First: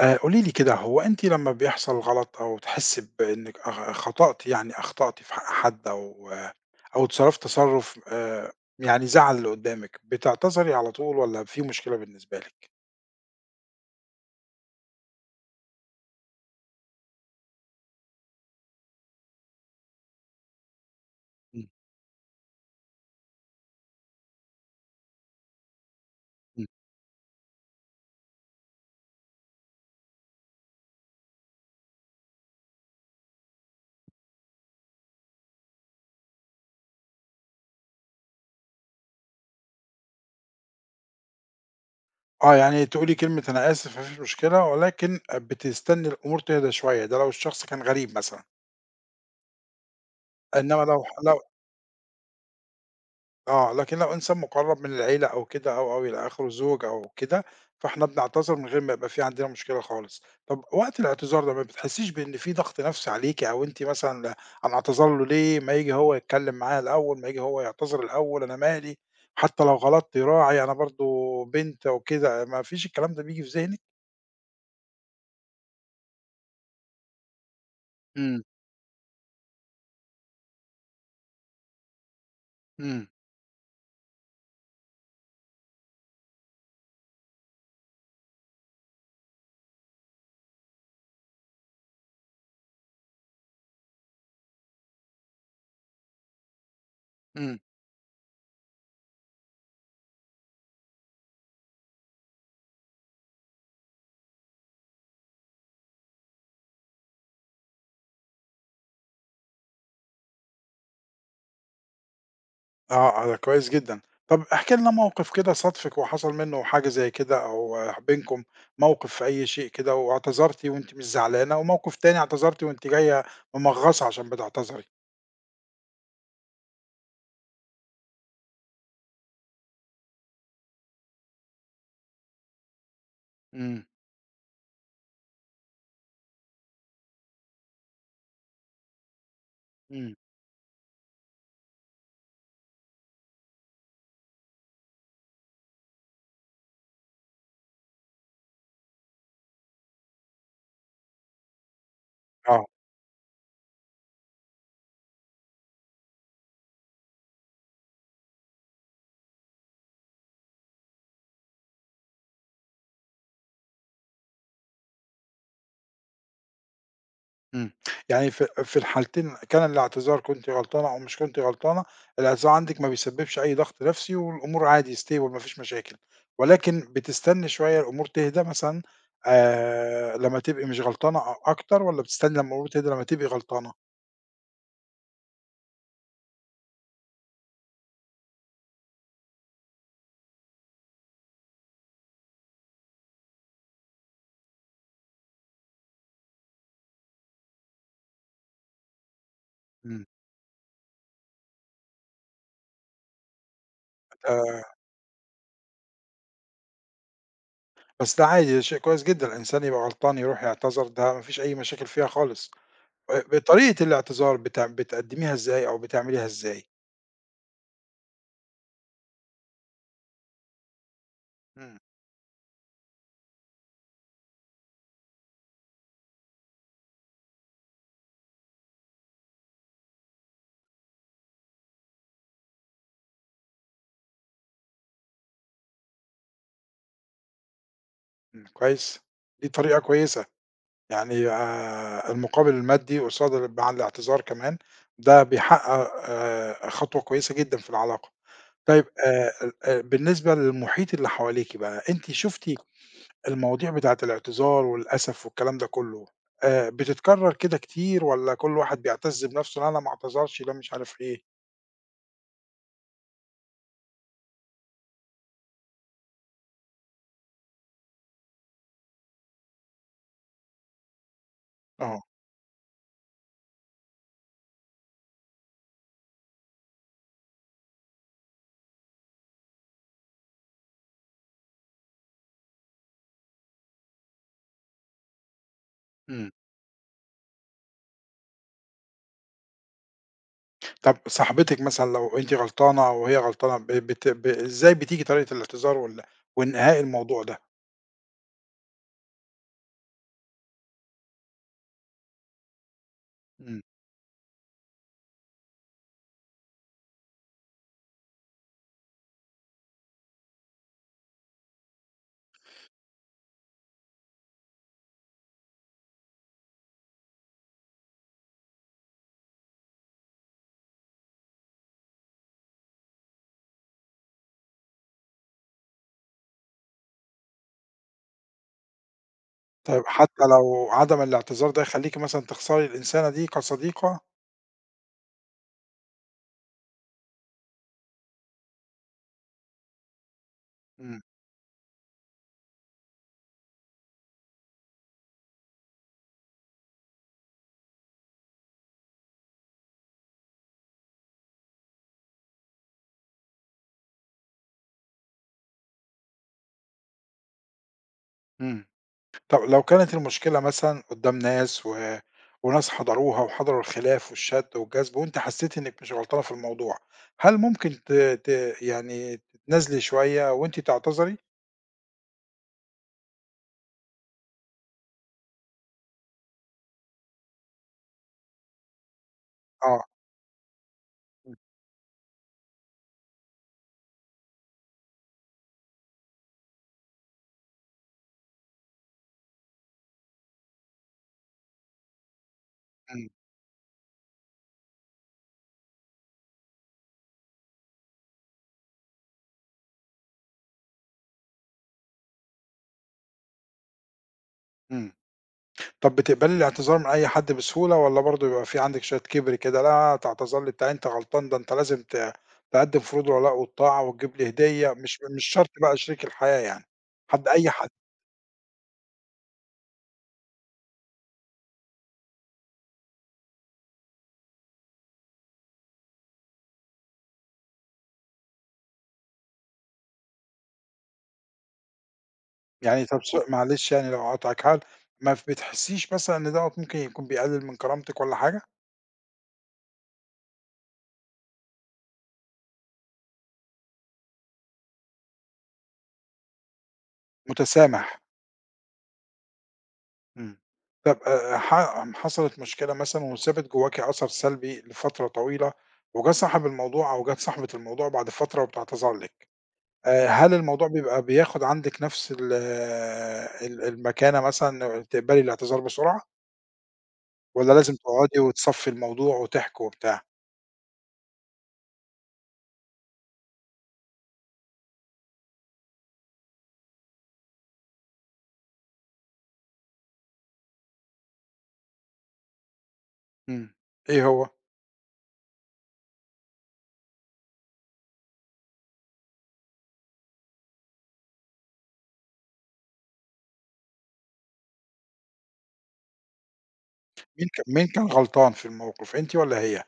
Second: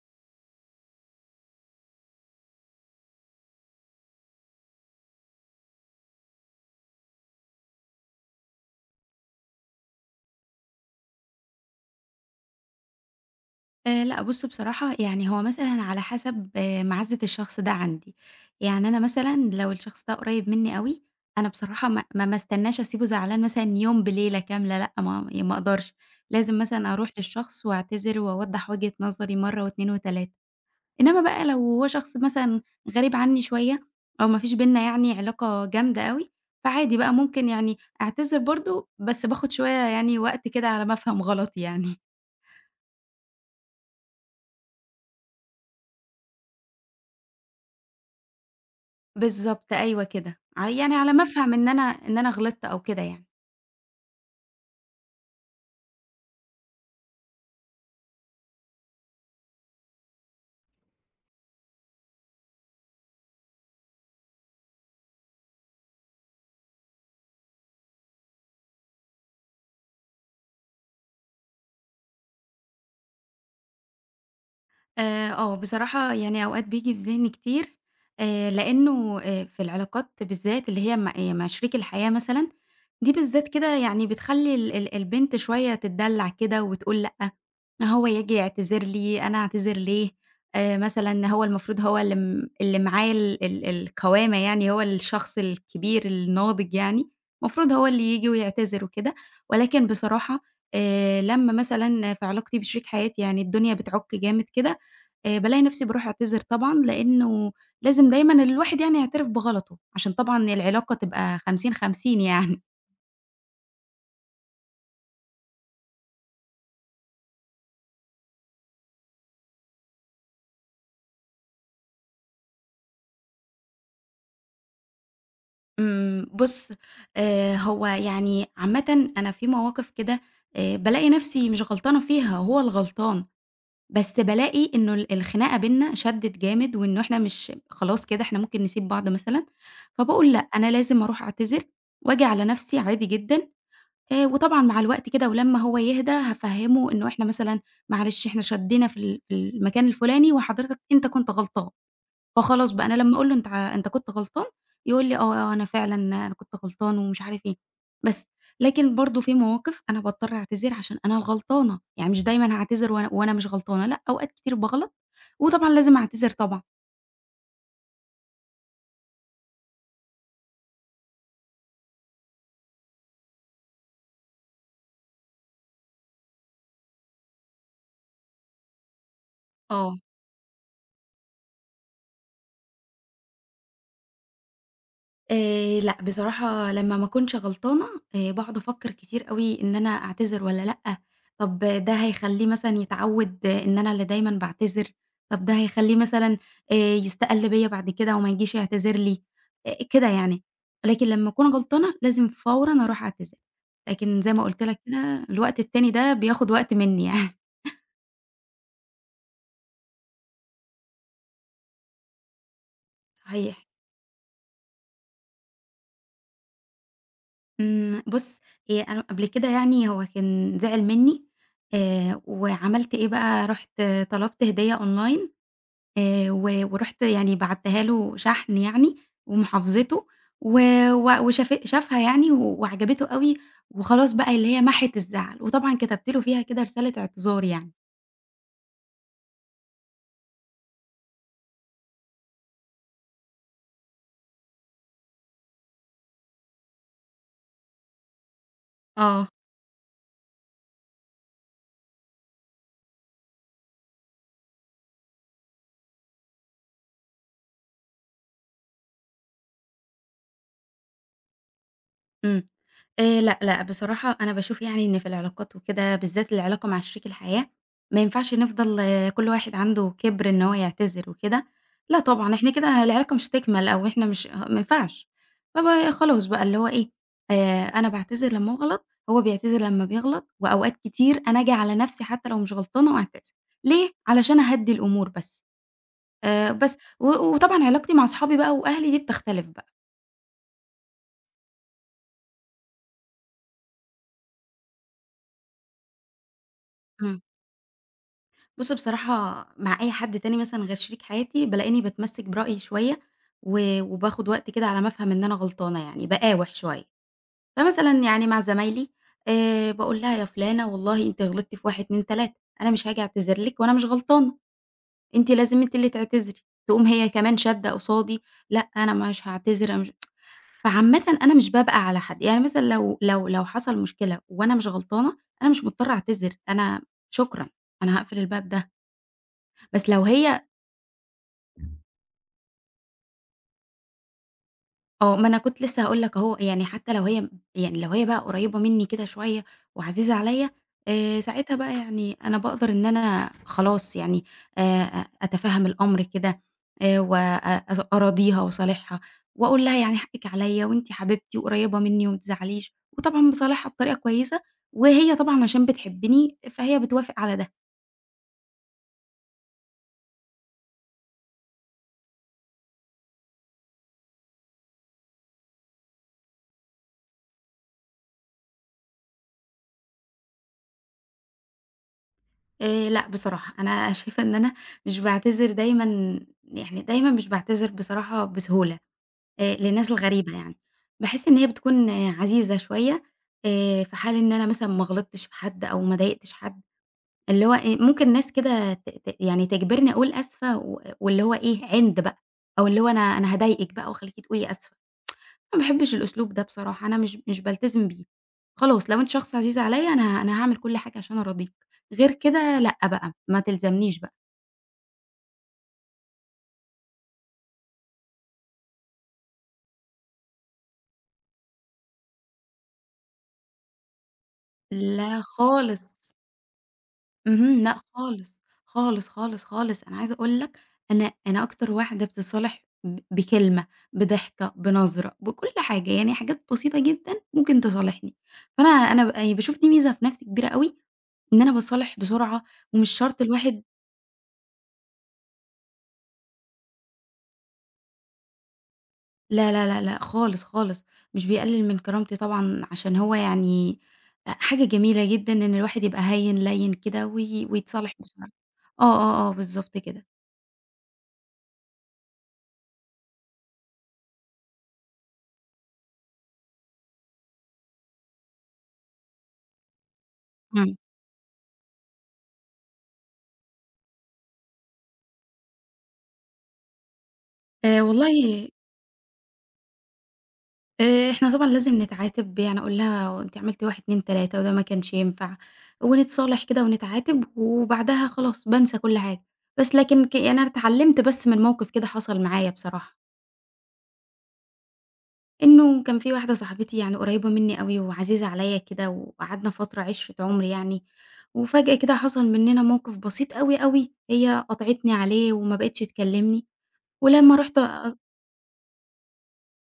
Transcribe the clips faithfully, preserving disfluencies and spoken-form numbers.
آآ قولي لي كده، هو أنتِ لمّا بيحصل غلط أو تحسّي بإنِّك أخ خطأتِ يعني أخطأتِ في حق حد أو أو اتصرّفتِ تصرُّف آآ يعني زعّل اللي قُدّامِك، بتعتذري على طول والّا في مشكلة بالنسبة لِك؟ آآ لأ بُص بصراحة يعني هو مثلًا على حسب آه، مَعزّة الشخص ده عندي، يعني أنا مثلًا لو الشخص ده قريب منّي أوي، أنا إمم. بصراحة ما ما ما استناش أسيبه زعلان مثلًا يوم بليلة كاملة لأ، ما يعني ما أقدرش، لازم إمم. مثلًا أروح للشخص وأعتذر وأوضّح وجهة نظري مرّة و2 و3، إنّما بقى لو هو شخص مثلًا غريب عنّي شوية أو ما فيش بيننا يعني علاقة جامدة أوي، فعادي بقى ممكن يعني أعتذر برضه، بس باخد شوية يعني وقت كده على ما أفهم غلطي يعني. آه، يعني تقولي كلمة أنا آسف ما فيش مشكلة ولكن بتستنّي الأمور تهدى شوية، ده لو الشخص كان غريب مثلًا. بالضبط، أيوه كده، ع إنّما يعني لو ح على ما لو أفهم إن أنا إن أنا غلطت أو كده يعني. آه، لكن لو إنسان مُقرّب من العيلة أو كده أو أو إلى آخره، زوج أو كده، فإحنا بنعتذر من غير ما يبقى في عندنا مشكلة خالص. طَب وقت الاعتذار ده ما بتحسّيش بإن في ضغط نَفْسي عليكِ أو أنتِ مثلًا لا، أنا أعتذر له ليه، ما ييجي هو يتكلّم معايا الأول، ما ييجي هو يعتذر الأول، أنا مالي، حتى لو غلطت راعي أنا برضه بنت وكده، ما فيش الكلام ده بييجي في ذهنِك؟ آآ، آه، بصراحة يعني أوقات بييجي في ذهني كتير، إمم. آآ، لإنه آآ، في العلاقات بالذات اللي هي مع آآ، مع شريك الحياة مثلًا، إمم. دي بالذات كده يعني بتخلّي ال ال البنت شوية تتدلّع كده وتقول لأ. هو ييجي يعتذر لي، أنا أعتذر ليه، آآ مثلًا هو المفروض هو اللي م اللي معاه ال ال القوامة يعني، هو الشخص الكبير الناضج يعني، إمم. المفروض هو اللي ييجي ويعتذر وكده، ولكن بصراحة آآ لمّا مثلًا في علاقتي بشريك حياتي يعني الدنيا بتعُك جامد كده، آآ بالاقي نفسي باروح أعتذر طبعًا، لإنه لازم دايمًا الواحد يعني يعترف بغلطه، عشان طبعًا العلاقة تبقى خمسين، خمسين يعني. آه، آه، ده كويس جدًا. طَب احكِ لنا موقف كده صادفِك وحصل منه حاجة زي كده أو آه، بينكم موقف في أي شيء كده واعتذرتِ وأنتِ مش زعلانة، وموقف تاني اعتذرتِ وأنتِ جاية ممغّصة عشان بتعتذري. إمم، بُص، آآ، هو يعني عامةً أنا في مواقف كده، آآ، بالاقي نفسي مش غلطانة فيها، هو الغلطان، إمم. بس بالاقي إنه ال الخناقة بيننا شدِّت جامد، وإنه إحنا مش خلاص كده إحنا ممكن نسيب بعض مثلًا، إمم. فباقول لأ، أنا لازم أروح أعتذر وآجي على نفسي عادي جدًا، آآ، وطبعًا مع الوقت كده ولمّا هو يهدى هافهّمه إنه إحنا مثلًا معلش إحنا شدّينا في ال في المكان الفلاني وحضرتك أنت كنت غلطان. آه. فخلاص بقى أنا لمّا أقول له أنت ع أنت كنت غلطان، يقول لي آه، آه، أنا فعلًا أنا كنت غلطان ومش عارف إيه، بس لكن برضه في مواقف أنا باضطر أعتذر عشان أنا الغلطانة، يعني مش دايمًا هاعتذر وأنا وأنا مش غلطانة، لأ، أوقات كتير باغلط وطبعًا لازم أعتذر طبعًا. إمم. يعني في في الحالتين كان الاعتذار كنتِ غلطانة أو مش كنتِ غلطانة، الاعتذار عندِك ما بيسبّبش أي ضغط نفسي والأمور عادي stable ما فيش مشاكل، ولكن بتستني شوية الأمور تهدى مثلًا آه. آآ لمّا تبقي مش غلطانة أ أكتر والّا بتستني لمّا الأمور تهدى لمّا تبقي غلطانة؟ آآ لأ، بصراحة لمّا ما أكونش غلطانة آآ باقعد أفكّر كتير أوي إن أنا أعتذر والّا لأ، طب ده هيخلّيه مثلًا يتعوّد آه، إن أنا اللي دايمًا باعتذر، طب ده هيخلّيه مثلًا آآ يستقل بيّا بعد كده وما يجيش يعتذر لي، آآ إمم. كده يعني. لكن لمّا أكون غلطانة لازم فورًا أروح أعتذر، لكن زي ما آآ قُلت لك كده الوقت التاني ده بياخد وقت منّي يعني. بس ده عادي، ده شيء كويس جدًا، الإنسان يبقى غلطان يروح يعتذر ده ما فيش أي مشاكل فيها خالص. آآ صحيح. بطريقة الاعتذار بت بتقدّميها إزاي أو بتعمليها إزاي؟ إمم، بُص، هي أنا قبل كده يعني هو كان زعل منّي، إمم. آآ، وعملت إيه بقى، رُحت طلبت هدية أونلاين، آآ، و ورُحت يعني بعتّها له شحن يعني ومحافظته و و وشاف شافها يعني و- وعجبته أوي، وخلاص بقى اللي هي محِت الزعل، وطبعًا كتبت له فيها كده رسالة اعتذار يعني. إمم، كويس، دي طريقة كويسة. يعني آآ المقابل المادي قصاد ال مع الاعتذار كمان، ده بيحقق آآ خطوة كويسة جدًا في العلاقة. طيب آه، آآ ال آآ بالنسبة للمحيط اللي حواليكِ بقى، أنتِ شُفتِ المواضيع بتاعة الاعتذار والأسف والكلام ده كله، آآ بتتكرر كده كتير والّا كل واحد بيعتز بنفسه، "لا أنا ما اعتذرش، ده مش عارف إيه." إمم. آآ لأ، لأ، بصراحة أنا باشوف يعني إن في العلاقات وكده، بالذات العلاقة مع شريك الحياة، ما ينفعش نفضل كل واحد عنده كِبْر إن هو يعتذر وكده، لأ آه. طبعًا، إحنا كده العلاقة مش هتكمل أو إحنا مش ما ينفعش. فب خلاص بقى اللي هو إيه، آآ أنا باعتذر لمّا أغلط، هو بيعتذر لمّا بيغلط، وأوقات كتير أنا آجي على نَفْسي حتى لو مش غلطانة وأعتذر، ليه؟ علشان أهدّي الأمور بس، إمم. آآ بس. و وطبعًا علاقتي مع صحابي بقى وأهلي دي بتختلف بقى. طب صاحبتِك مثلًا لو أنتِ غلطانة وهي غلطانة ب بت ب إزاي بتيجي طريقة الاعتذار وال وانتهاء إمم. الموضوع ده؟ بُص بصراحة مع أي حد تاني مثلًا غير شريك حياتي، بالاقيني باتمسك برأيي شوية، إمم. و وباخد وقت كده على ما أفهم إن أنا غلطانة يعني، باقاوح شوية. فمثلًا يعني مع زمايلي، آآ، باقول لها يا فلانة والله أنتِ غلطتِ في واحد، اتنين، تلاتة. أنا مش هاجي أعتذر لِك وأنا مش غلطانة، أنتِ لازم أنتِ اللي تعتذري. تقوم هي كمان شادة قصادي، لأ أنا مش هاعتذر، أنا مش فعامةً أنا مش بابقى على حد، يعني مثلًا لو لو لو حصل مشكلة وأنا مش غلطانة، أنا مش مضطرة أعتذر، أنا شكرًا، أنا هاقفل الباب ده. طيب بس لو حتى هي لو عدم الاعتذار ده يخلّيكِ مثلًا تخسري الإنسانة دي كصديقة؟ آه، ما أنا كنت لسه هاقول لك أهو، يعني حتى لو هي يعني لو هي بقى قريّبة منّي كده شوية وعزيزة عليَّ، إمم. آآ ساعتها بقى يعني أنا باقدر إن أنا خلاص يعني آآ أ أتفهّم الأمر كده آآ و أ أز أراضيها وأصالحها وأقول لها يعني حقِّك عليَّ وأنتِ حبيبتي وقريّبة منّي وما تزعليش، وطبعًا باصالحها بطريقة كويسة، وهي طبعًا عشان بتحبّني فهي بتوافق على ده. إمم. طب لو كانت المشكلة مثلًا قدّام ناس و وناس حضروها وحضروا الخلاف والشَد والجذب وأنتِ حسّيتِ إنِّك مش غلطانة في الموضوع، هل ممكن ت ت يعني تتنازلي شوية وأنتِ تعتذري؟ آآ لأ بصراحة أنا شايفة إن أنا مش باعتذر دايمًا يعني دايمًا مش باعتذر بصراحة بسهولة. آآ آه. للناس الغريبة يعني، باحس إمم. إن هي بتكون عزيزة شوية، آآ في حال إن أنا مثلًا ما غلطتش في حد أو ما ضايقتش حد، اللي هو إيه ممكن ناس كده ت ت يعني تجبرني أقول آسفة و واللي هو إيه عِند بقى، أو اللي هو أنا إمم. أنا هاضايقِك بقى وأخليكِ تقولي آسفة، ما باحبش الأسلوب ده بصراحة، أنا مش مش بالتزم بيه، خلاص لو أنت شخص عزيز عليَّ أنا أنا هاعمل كل حاجة عشان أراضيك، غير كده لأ بقى، ما تلزمنيش بقى، إمم. طب بتقبلي الاعتذار من أي حد بسهولة والّا برضه بيبقى في عندِك شوية كِبْر كده، لا تعتذر لي بتاع أنت غلطان، ده أنت لازم ت تقدّم فروض الولاء والطاعة وتجيب لي هدية، مش لا مش شرط بقى خالص. شريك الحياة يعني، حد أي اهم، حد، لأ خالص، خالص، خالص، خالص، أنا عايزة أقول لك أنا أنا أكتر واحدة بتتصالح ب بكلمة، بضحكة، بنظرة، بكل حاجة، يعني حاجات بسيطة جدًا ممكن تصالحني، فأنا أنا ب يعني باشوف دي ميزة في نفسي كبيرة أوي، إن أنا باتصالح بسرعة يعني ومش طب س شرط الواحد معلش يعني لو هاقاطعِك هل ما بتحسيش مثلًا إن دوّة ممكن يكون بيقلل من كرامتِك والّا حاجة؟ لا، لا، لا، لأ، خالص، خالص، مش بيقلل من كرامتي طبعًا عشان هو يعني أ حاجة جميلة جدًا إن الواحد يبقى هيّن ليّن كده وي ويتصالح متسامح. بسرعة. آه، آه، آه، بالضبط كده. إمم. طب آآ ح حصلت مشكلة مثلًا وسابت جواكِ أثر سلبي لفترة طويلة، وجات صاحب الموضوع أو جات صاحبة الموضوع بعد فترة وبتعتذر لِك. آآ هل الموضوع إمم. بيبقى بياخد عندِك نفس ال آه، ال المكانة مثلًا تقبلي الاعتذار بسرعة، والّا لازم آآ تقعدي والله، وتصفّي الموضوع وتحكوا وبتاع؟ آآ، إحنا طبعًا لازم نتعاتب، يعني أقول لها أنتِ عملتِ واحد، اتنين، تلاتة وده ما كانش ينفع، ونتصالح كده ونتعاتب، وبعدها خلاص بانسى كل حاجة. بس لكن ك يعني أنا اتعلمت بس من موقف كده حصل معايا بصراحة، إمم. إيه هو؟ إنه كان في واحدة صاحبتي يعني قريبة مني أوي وعزيزة عليَّ كده، وقعدنا فترة عِشرة عُمر يعني، وفجأة كده حصل مننا موقف بسيط أوي، أوي، هي قاطعتني عليه وما بقتش تكلمني، مين ولمّا ك رُحت مين كان غلطان في الموقف أنتِ والّا هي؟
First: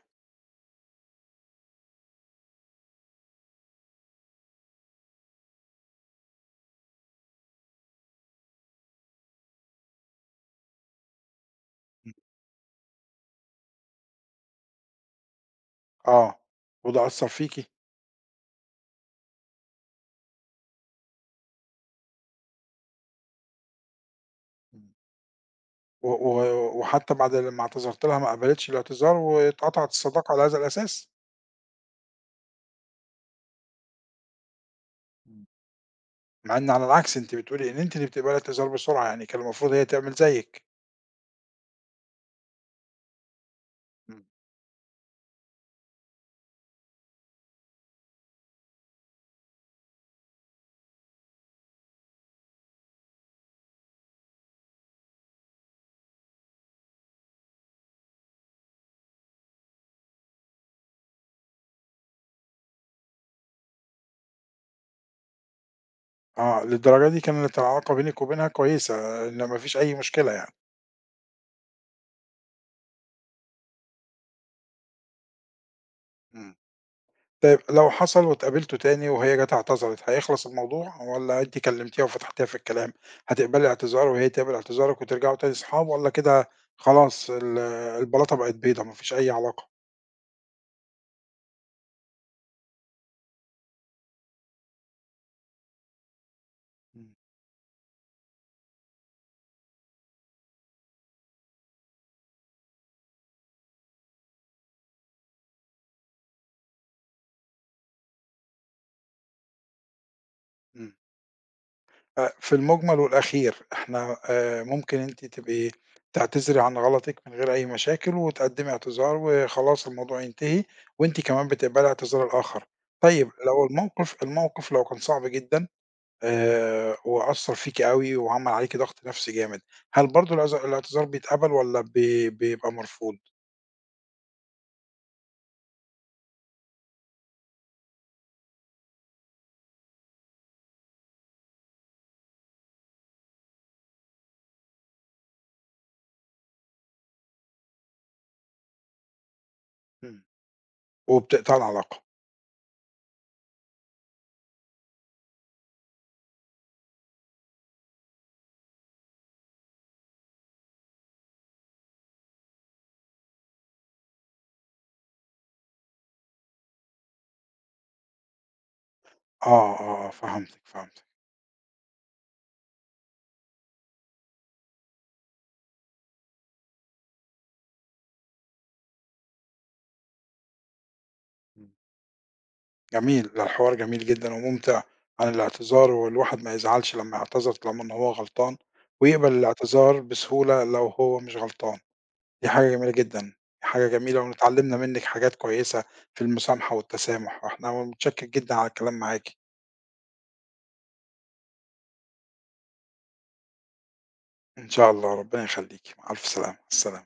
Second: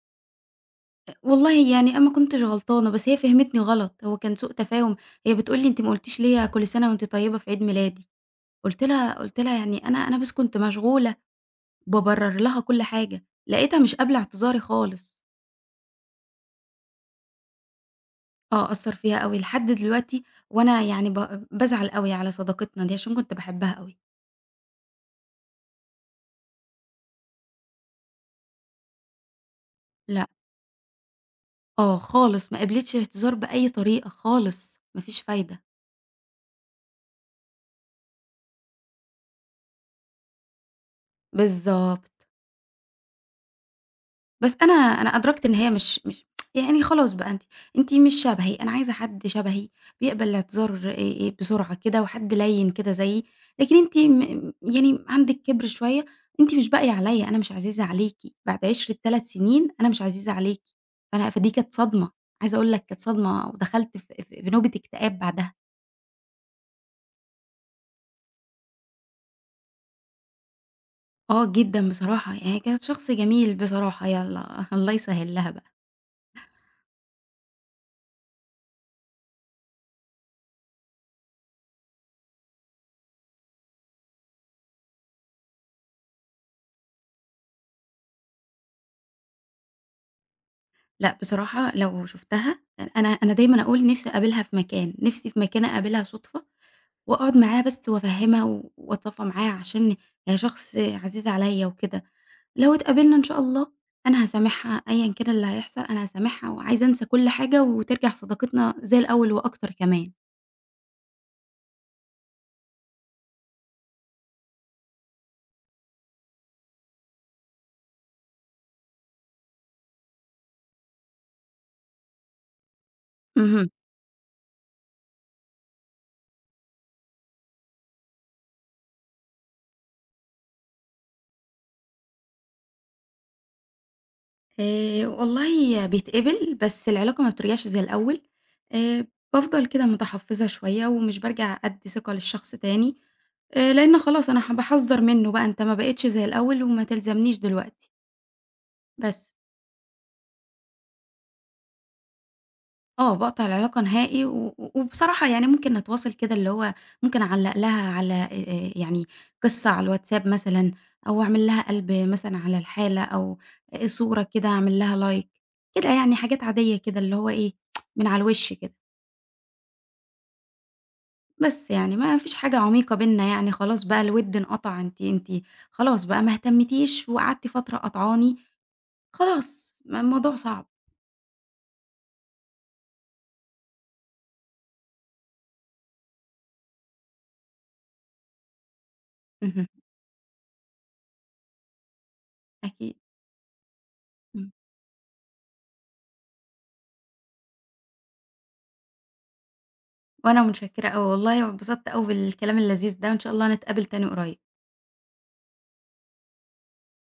والله يعني أنا ما كنتش غلطانة، بس هي فهمتني غلط، هو كان سوء تفاهم، هي بتقول لي: "أنتِ ما قُلتيش ليّا كل سنة وأنتِ طيبة في عيد ميلادي." قُلت لها قُلت لها: "يعني أنا أنا بس كنت مشغولة." بابرر لها كل حاجة، لقيتها مش قابلة اعتذاري خالص. آه، وده أثّر فيكِ. آه، أثّر فيّا أوي لحد دلوقتي، وأنا يعني ب بازعل أوي على صداقتنا دي عشان كنت باحبها أوي. إمم. و و وحتى بعد لمّا اعتذرتِ لها ما قبلتش الاعتذار واتقطعت لأ، الصداقة على هذا الأساس. آه، خالص ما قبلتش اعتذار بأي طريقة خالص، ما فيش إمم. فايدة. مع إن على العكس أنتِ بتقولي إن أنتِ اللي بتقبلي الاعتذار بسرعة يعني كان المفروض هي تعمل زيِّك. بالضبط. بس أنا أنا أدركت إن هي مش مش يعني خلاص بقى أنتِ أنتِ مش شبهي، أنا عايزة حد شبهي بيقبل الاعتذار آآ بسرعة كده وحد لَيِّن كده زيي، لكن أنتِ م يعني عندِك كِبْر شوية، أنتِ مش باقية عليّا، أنا مش عزيزة عليكِ، بعد عِشرة تلات سنين أنا مش عزيزة عليكِ، فأنا فدي كانت صدمة، عايزة أقول لك كانت صدمة ودخلت في في في نوبة اكتئاب بعدها. آه، للدرجة دي كانت العلاقة بينِك وبينها كويسة، إن ما فيش أي مشكلة يعني. آه جدًا بصراحة، يعني كانت شخص جميل بصراحة، يالّا الله يسهّل لها بقى. إمم. طيب لو حصل واتقابلتوا تاني وهي جات اعتذرت، هيخلص الموضوع والّا أنتِ كلمتيها وفتحتيها في الكلام؟ هتقبلي اعتذارها وهي تقبل اعتذارك وترجعوا تاني صحاب والّا كده خلاص ال البلاطة بقت بيضا ما فيش أي علاقة؟ لأ، بصراحة لو شُفتها يعني أنا أنا دايمًا أقول نِفْسي أقابلها في مكان، نِفْسي في مكان أقابلها صُدفة إمم. وأقعد معاها بس وأفهّمها وأتصافى معاها عشان هي شخص عزيز عليّا وكده، لو اتقابلنا إن شاء الله أنا هاسامحها أيًا كان اللي هيحصل أنا هاسامحها وعايزة أنسى كل حاجة وترجع صداقتنا زي الأول وأكتر كمان. إمم. أ في المُجمل والأخير إحنا آآ ممكن أنتِ تبقي تعتذري عن غلطِك من غير أي مشاكل وتقدّمي اعتذار وخلاص الموضوع ينتهي وأنتِ كمان بتقبلي اعتذار الآخر. طيب لو اهم. الموقف الموقف لو كان صعب جدًا آآ وأثّر فيكِ أوي وعمل عليكِ ضغط نَفْسي جامد، هل برضه الاعذ الاعتذار بيتقبل والّا بي بيبقى مرفوض؟ آآ والله بيتقبل، بس العلاقة ما بترجعش زي الأول، آآ بافضل كده متحفّظة شوية ومش بارجع أدّي ثقة للشخص تاني، آآ لإن خلاص أنا ح باحذّر منّه بقى أنت ما بقيتش زي الأول وما تلزمنيش دلوقتي، بس. إمم. وبتقطعي العلاقة. آه، باقطع العلاقة نهائي، و و وبصراحة يعني ممكن نتواصل كده اللي هو ممكن أعلّق لها على آآ يعني قصة على الواتساب مثلًا، أو أعمل لها قلب مثلًا على الحالة، أو آآ صورة كده أعمل لها like كده يعني حاجات عادية كده اللي هو إيه، من على الوِش كده، آه، آه، آه، فهمتِك، فهمتِك. بس يعني ما فيش حاجة عميقة بيننا يعني خلاص بقى الوِد انقطع، أنتِ أنتِ خلاص بقى ما اهتمتيش وقعدتِ فترة قاطعاني، خلاص ما الموضوع صعب. إمم. جميل، ده الحوار جميل جدًا وممتع عن الاعتذار، والواحد ما يزعلش لمّا يعتذر طالما إن هو غلطان، ويقبل اهم، الاعتذار بسهولة لو هو مش غلطان، دي حاجة جميلة أكيد. جدًا، دي حاجة جميلة وإن إمم. اتعلمنا منِك حاجات كويسة في المسامحة والتسامح، وإحنا متشكر جدًا على الكلام معاكِ، وأنا متشكرة أوي والله، وانبسطت أوي بالكلام اللذيذ ده، وإن شاء الله نتقابل تاني قريب. إن شاء الله ربنا يخليكِ، مع ألف سلامة، السلام.